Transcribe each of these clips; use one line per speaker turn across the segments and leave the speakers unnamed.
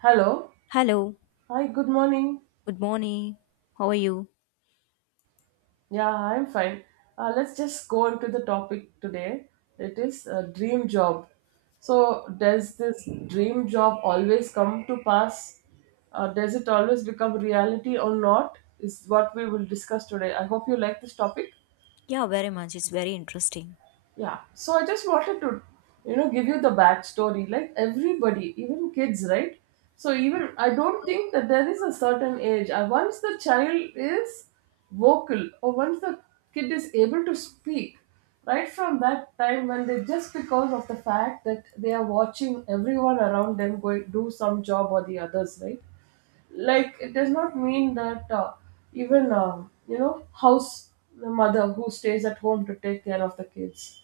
Hello.
Hello,
Hi, good morning.
good morning. How are you?
Yeah, I'm fine. Let's just go into the topic today. It is a dream job. So, does this dream job always come to pass? Does it always become reality or not? Is what we will discuss today. I hope you like this topic.
Yeah, very much. It's very interesting.
Yeah, so I just wanted to, you know, give you the backstory. Like everybody, even kids, right? So even I don't think that there is a certain age. Once the child is vocal, or once the kid is able to speak, right from that time when they just because of the fact that they are watching everyone around them going do some job or the others, right? Like it does not mean that even you know house the mother who stays at home to take care of the kids,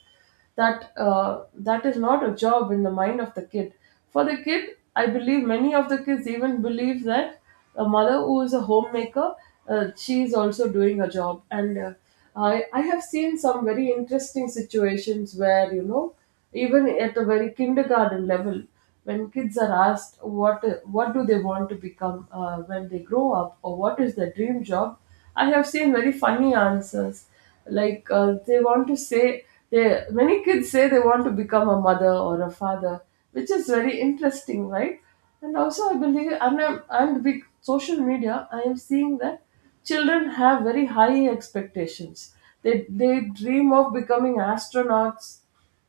that that is not a job in the mind of the kid. For the kid, I believe many of the kids even believe that a mother who is a homemaker, she is also doing a job. And I have seen some very interesting situations where, you know, even at a very kindergarten level, when kids are asked what do they want to become when they grow up or what is their dream job, I have seen very funny answers. Like they want to say, they many kids say they want to become a mother or a father, which is very interesting, right? And also, I believe and with social media, I am seeing that children have very high expectations. They dream of becoming astronauts.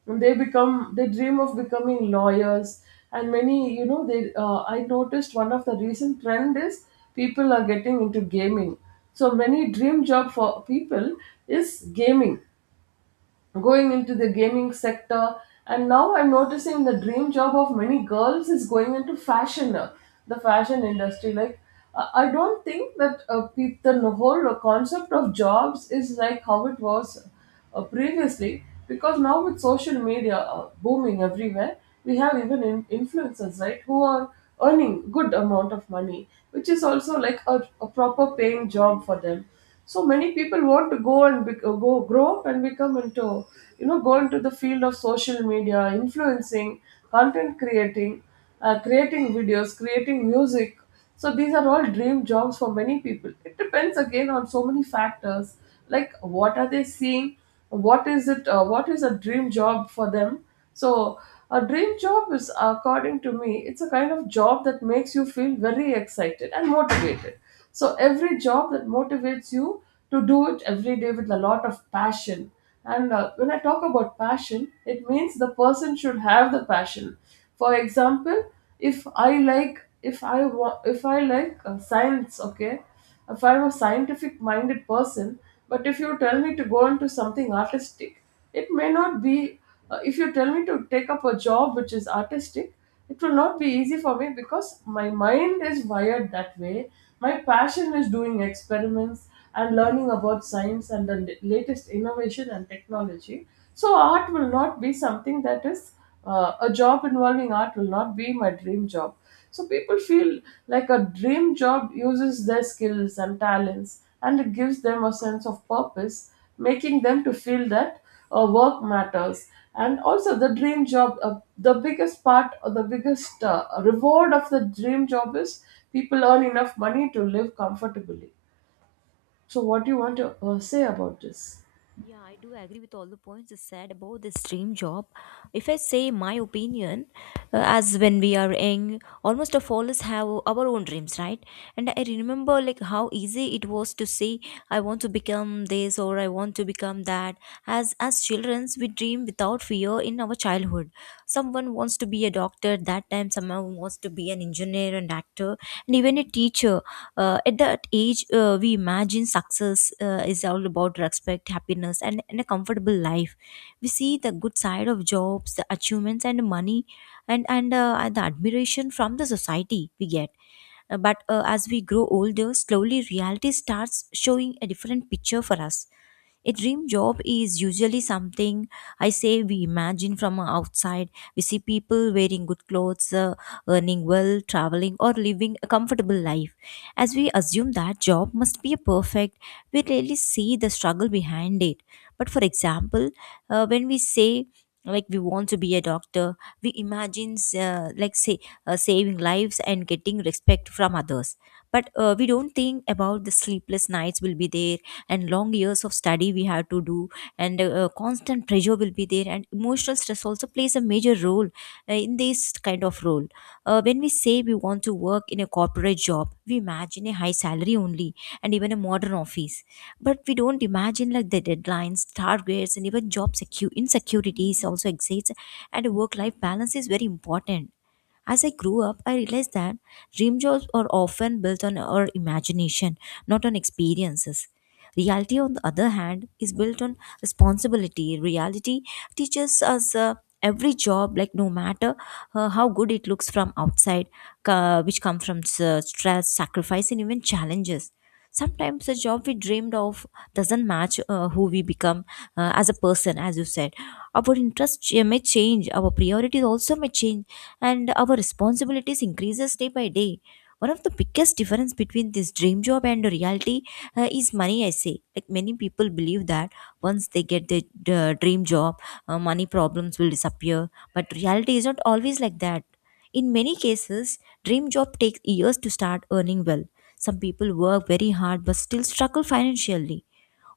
And They become they dream of becoming lawyers. And many, you know, they I noticed one of the recent trend is people are getting into gaming. So many dream job for people is gaming, going into the gaming sector. And now I'm noticing the dream job of many girls is going into fashion, the fashion industry. I don't think that the whole concept of jobs is like how it was previously, because now with social media booming everywhere, we have even influencers, right, who are earning good amount of money, which is also like a proper paying job for them. So many people want to go grow up and become into, you know, go into the field of social media influencing, content creating, creating videos, creating music. So these are all dream jobs for many people. It depends again on so many factors, like what are they seeing, what is it, what is a dream job for them. So a dream job is, according to me, it's a kind of job that makes you feel very excited and motivated. So every job that motivates you to do it every day with a lot of passion. And when I talk about passion, it means the person should have the passion. For example, if I like science, okay, if I'm a scientific-minded person, but if you tell me to go into something artistic, it may not be. If you tell me to take up a job which is artistic, it will not be easy for me because my mind is wired that way. My passion is doing experiments and learning about science and the latest innovation and technology. So art will not be something that is a job involving art will not be my dream job. So people feel like a dream job uses their skills and talents, and it gives them a sense of purpose, making them to feel that work matters. And also the dream job, the biggest part or the biggest reward of the dream job is people earn enough money to live comfortably. So what do you want to say about this?
Yeah, I do agree with all the points you said about this dream job. If I say my opinion, as when we are young, almost of all us have our own dreams, right? And I remember like how easy it was to say, I want to become this or I want to become that. As children, we dream without fear in our childhood. Someone wants to be a doctor, that time someone wants to be an engineer and actor, and even a teacher at that age we imagine success is all about respect, happiness, and a comfortable life. We see the good side of jobs, the achievements and money, and the admiration from the society we get. But as we grow older, slowly reality starts showing a different picture for us. A dream job is usually something, I say, we imagine from outside. We see people wearing good clothes, earning well, traveling or living a comfortable life, as we assume that job must be a perfect. We rarely see the struggle behind it. But for example, when we say like we want to be a doctor, we imagine, like say, saving lives and getting respect from others. But we don't think about the sleepless nights will be there, and long years of study we have to do, and constant pressure will be there, and emotional stress also plays a major role in this kind of role. When we say we want to work in a corporate job, we imagine a high salary only, and even a modern office, but we don't imagine like the deadlines, targets, and even job insecurities also exists, and a work life balance is very important. As I grew up, I realized that dream jobs are often built on our imagination, not on experiences. Reality, on the other hand, is built on responsibility. Reality teaches us, every job, like no matter how good it looks from outside, which come from stress, sacrifice, and even challenges. Sometimes the job we dreamed of doesn't match who we become as a person, as you said. Our interests may change, our priorities also may change, and our responsibilities increases day by day. One of the biggest difference between this dream job and reality is money, I say. Like many people believe that once they get their dream job, money problems will disappear, but reality is not always like that. In many cases dream job takes years to start earning well. Some people work very hard but still struggle financially.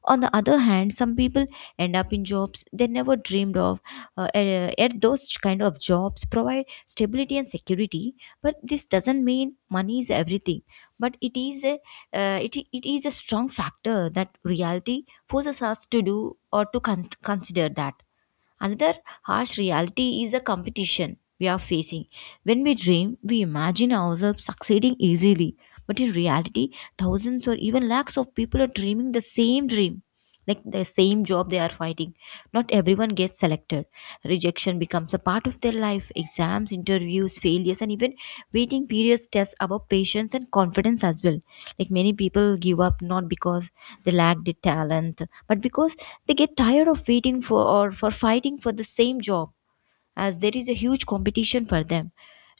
On the other hand, some people end up in jobs they never dreamed of. Yet those kind of jobs provide stability and security. But this doesn't mean money is everything. But it is a strong factor that reality forces us to do or to consider that. Another harsh reality is the competition we are facing. When we dream, we imagine ourselves succeeding easily. But in reality, thousands or even lakhs of people are dreaming the same dream, like the same job they are fighting. Not everyone gets selected. Rejection becomes a part of their life. Exams, interviews, failures, and even waiting periods test our patience and confidence as well. Like many people give up not because they lack the talent, but because they get tired of waiting for or for fighting for the same job, as there is a huge competition for them.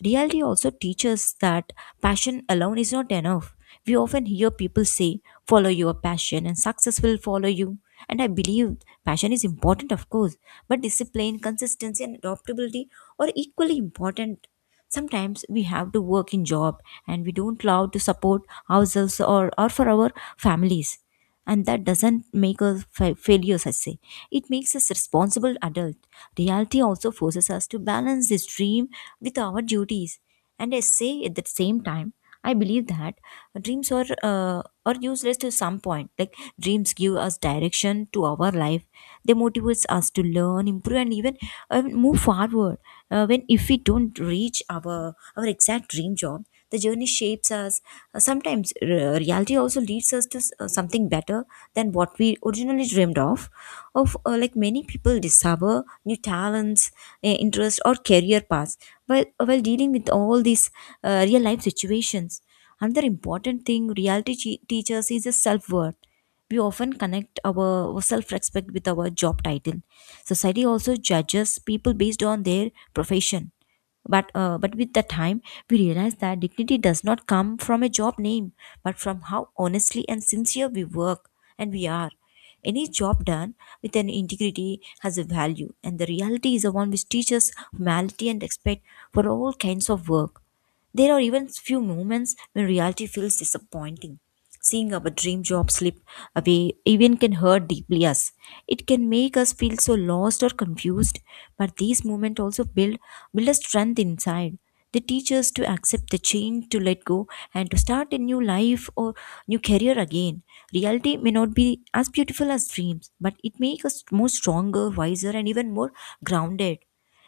Reality also teaches that passion alone is not enough. We often hear people say, follow your passion and success will follow you. And I believe passion is important, of course, but discipline, consistency, and adaptability are equally important. Sometimes we have to work in job and we don't allow to support ourselves, or for our families, and that doesn't make us failures, I say. It makes us responsible adults. Reality also forces us to balance this dream with our duties, and I say at the same time I believe that dreams are, are useless to some point. Like dreams give us direction to our life. They motivates us to learn, improve, and even move forward. When if we don't reach our exact dream job, the journey shapes us. Sometimes reality also leads us to something better than what we originally dreamed of. Like many people discover new talents, interests, or career paths while dealing with all these real life situations. Another important thing reality teaches is a self worth. We often connect our self respect with our job title. Society also judges people based on their profession. But with the time, we realize that dignity does not come from a job name, but from how honestly and sincere we work and we are. Any job done with an integrity has a value, and the reality is the one which teaches humanity and respect for all kinds of work. There are even few moments when reality feels disappointing. Seeing our dream job slip away even can hurt deeply us. It can make us feel so lost or confused, but these moments also build a strength inside. They teach us to accept the change, to let go, and to start a new life or new career again. Reality may not be as beautiful as dreams, but it makes us more stronger, wiser, and even more grounded.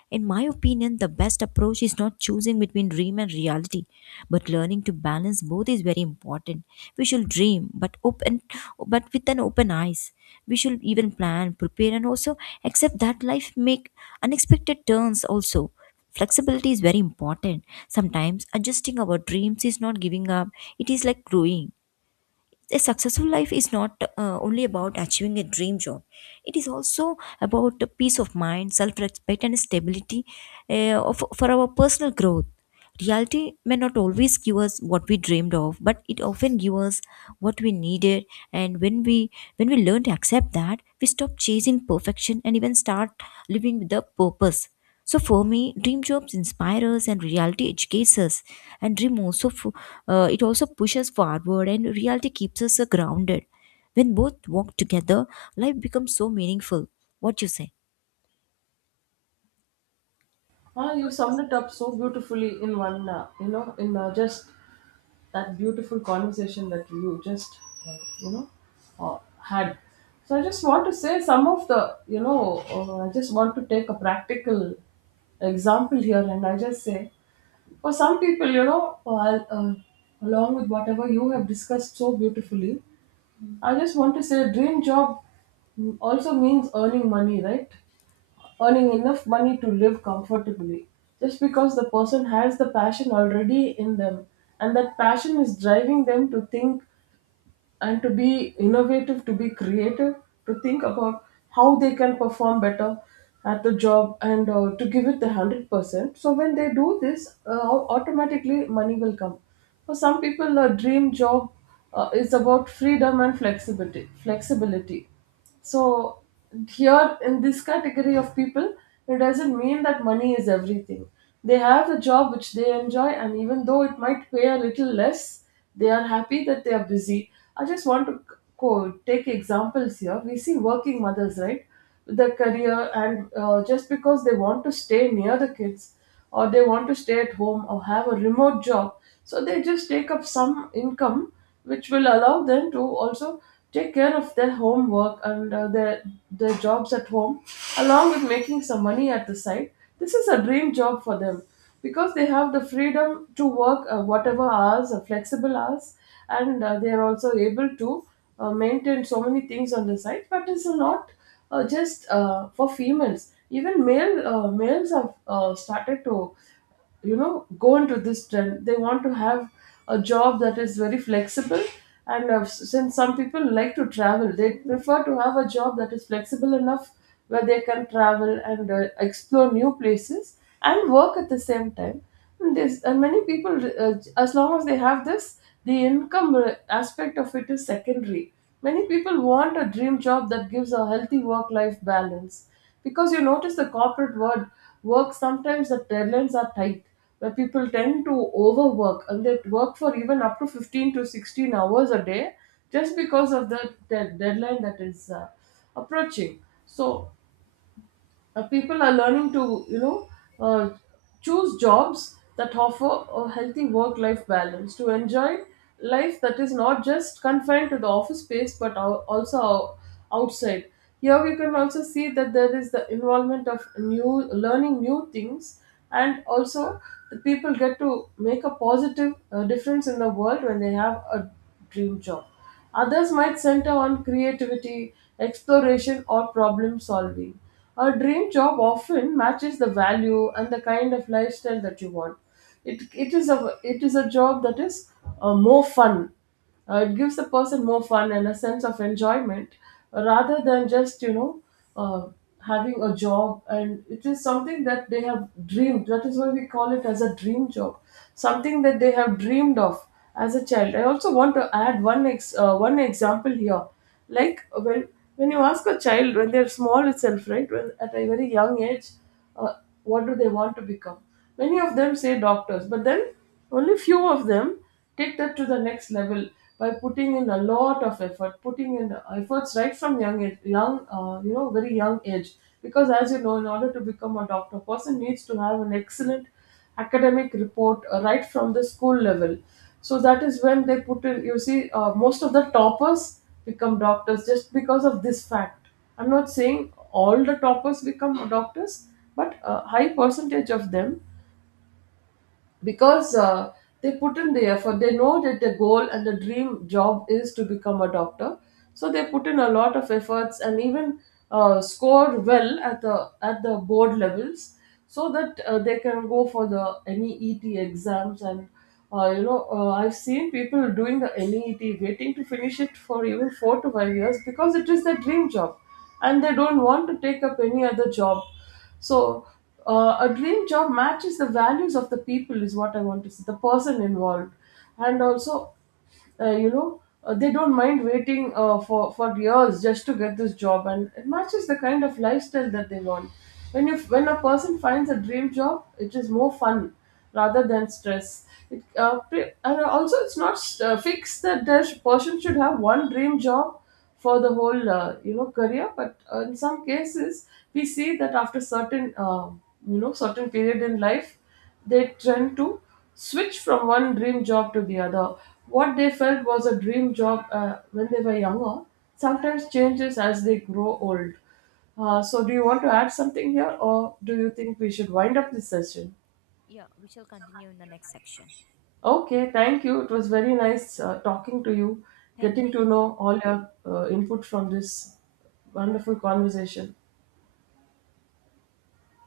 In my opinion, the best approach is not choosing between dream and reality, but learning to balance both is very important. We should dream, but open, but with an open eyes. We should even plan, prepare, and also accept that life make unexpected turns. Also, flexibility is very important. Sometimes adjusting our dreams is not giving up; it is like growing. A successful life is not only about achieving a dream job. It is also about the peace of mind, self-respect, and stability for our personal growth. Reality may not always give us what we dreamed of, but it often gives us what we needed. And when we learn to accept that, we stop chasing perfection and even start living with a purpose. So for me, dream jobs inspire us and reality educates us. And dream also it also pushes forward, and reality keeps us grounded. When both walk together, life becomes so meaningful. What you say?
Ah, you summed it up so beautifully in just that beautiful conversation that you just uh, you know had. So I just want to say some of the, you know I just want to take a practical example here, and I just say for some people, you know, along with whatever you have discussed so beautifully, I just want to say, dream job also means earning money, right? Earning enough money to live comfortably. Just because the person has the passion already in them, and that passion is driving them to think and to be innovative, to be creative, to think about how they can perform better at the job and to give it the 100%. So when they do this, automatically money will come. For some people, a dream job is about freedom and flexibility. So here, in this category of people, it doesn't mean that money is everything. They have a job which they enjoy, and even though it might pay a little less, they are happy that they are busy. I just want to take examples here. We see working mothers, right? The career, and just because they want to stay near the kids, or they want to stay at home or have a remote job, so they just take up some income which will allow them to also take care of their homework and their jobs at home, along with making some money at the side. This is a dream job for them because they have the freedom to work whatever hours, flexible hours, and they are also able to maintain so many things on the site. But it's not just for females. Even males have started to, you know, go into this trend. They want to have a job that is very flexible. And since some people like to travel, they prefer to have a job that is flexible enough, where they can travel and explore new places and work at the same time. And there's and Many people, as long as they have this, the income aspect of it is secondary. Many people want a dream job that gives a healthy work life balance, because you notice the corporate world work, sometimes the deadlines are tight, where people tend to overwork and they work for even up to 15 to 16 hours a day just because of the deadline that is approaching. So people are learning to, you know, uh, choose jobs that offer a healthy work-life balance, to enjoy life that is not just confined to the office space but also outside. Here we can also see that there is the involvement of new learning new things, and also the people get to make a positive difference in the world when they have a dream job. Others might center on creativity, exploration, or problem solving. A dream job often matches the value and the kind of lifestyle that you want. It is a job that is more fun. It gives the person more fun and a sense of enjoyment, rather than just, you know, uh, having a job. And it is something that they have dreamed. That is why we call it as a dream job, something that they have dreamed of as a child. I also want to add one example here, like when you ask a child when they're small itself, right, when at a very young age, uh, what do they want to become, many of them say doctors, but then only few of them take that to the next level by putting in a lot of effort, putting in efforts right from young age, young you know very young age. Because as you know, in order to become a doctor, person needs to have an excellent academic report right from the school level. So that is when they put in, you see, most of the toppers become doctors just because of this fact. I'm not saying all the toppers become doctors, but a high percentage of them, because they put in the effort, they know that the goal and the dream job is to become a doctor. So they put in a lot of efforts and even score well at the board levels, so that they can go for the NEET exams. And I've seen people doing the NEET waiting to finish it for even 4 to 5 years because it is their dream job, and they don't want to take up any other job. So a dream job matches the values of the people, is what I want to say, the person involved. And also, they don't mind waiting for years just to get this job, and it matches the kind of lifestyle that they want. When a person finds a dream job, it is more fun rather than stress. It, pre- and Also, it's not fixed that the person should have one dream job for the whole career. But in some cases we see that after certain you know certain period in life, they tend to switch from one dream job to the other. What they felt was a dream job when they were younger sometimes changes as they grow old. So do you want to add something here, or do you think we should wind up this session?
Yeah, we shall continue in the next section.
Okay, thank you. It was very nice talking to you,
Thank you.
getting to know all your input from this wonderful conversation.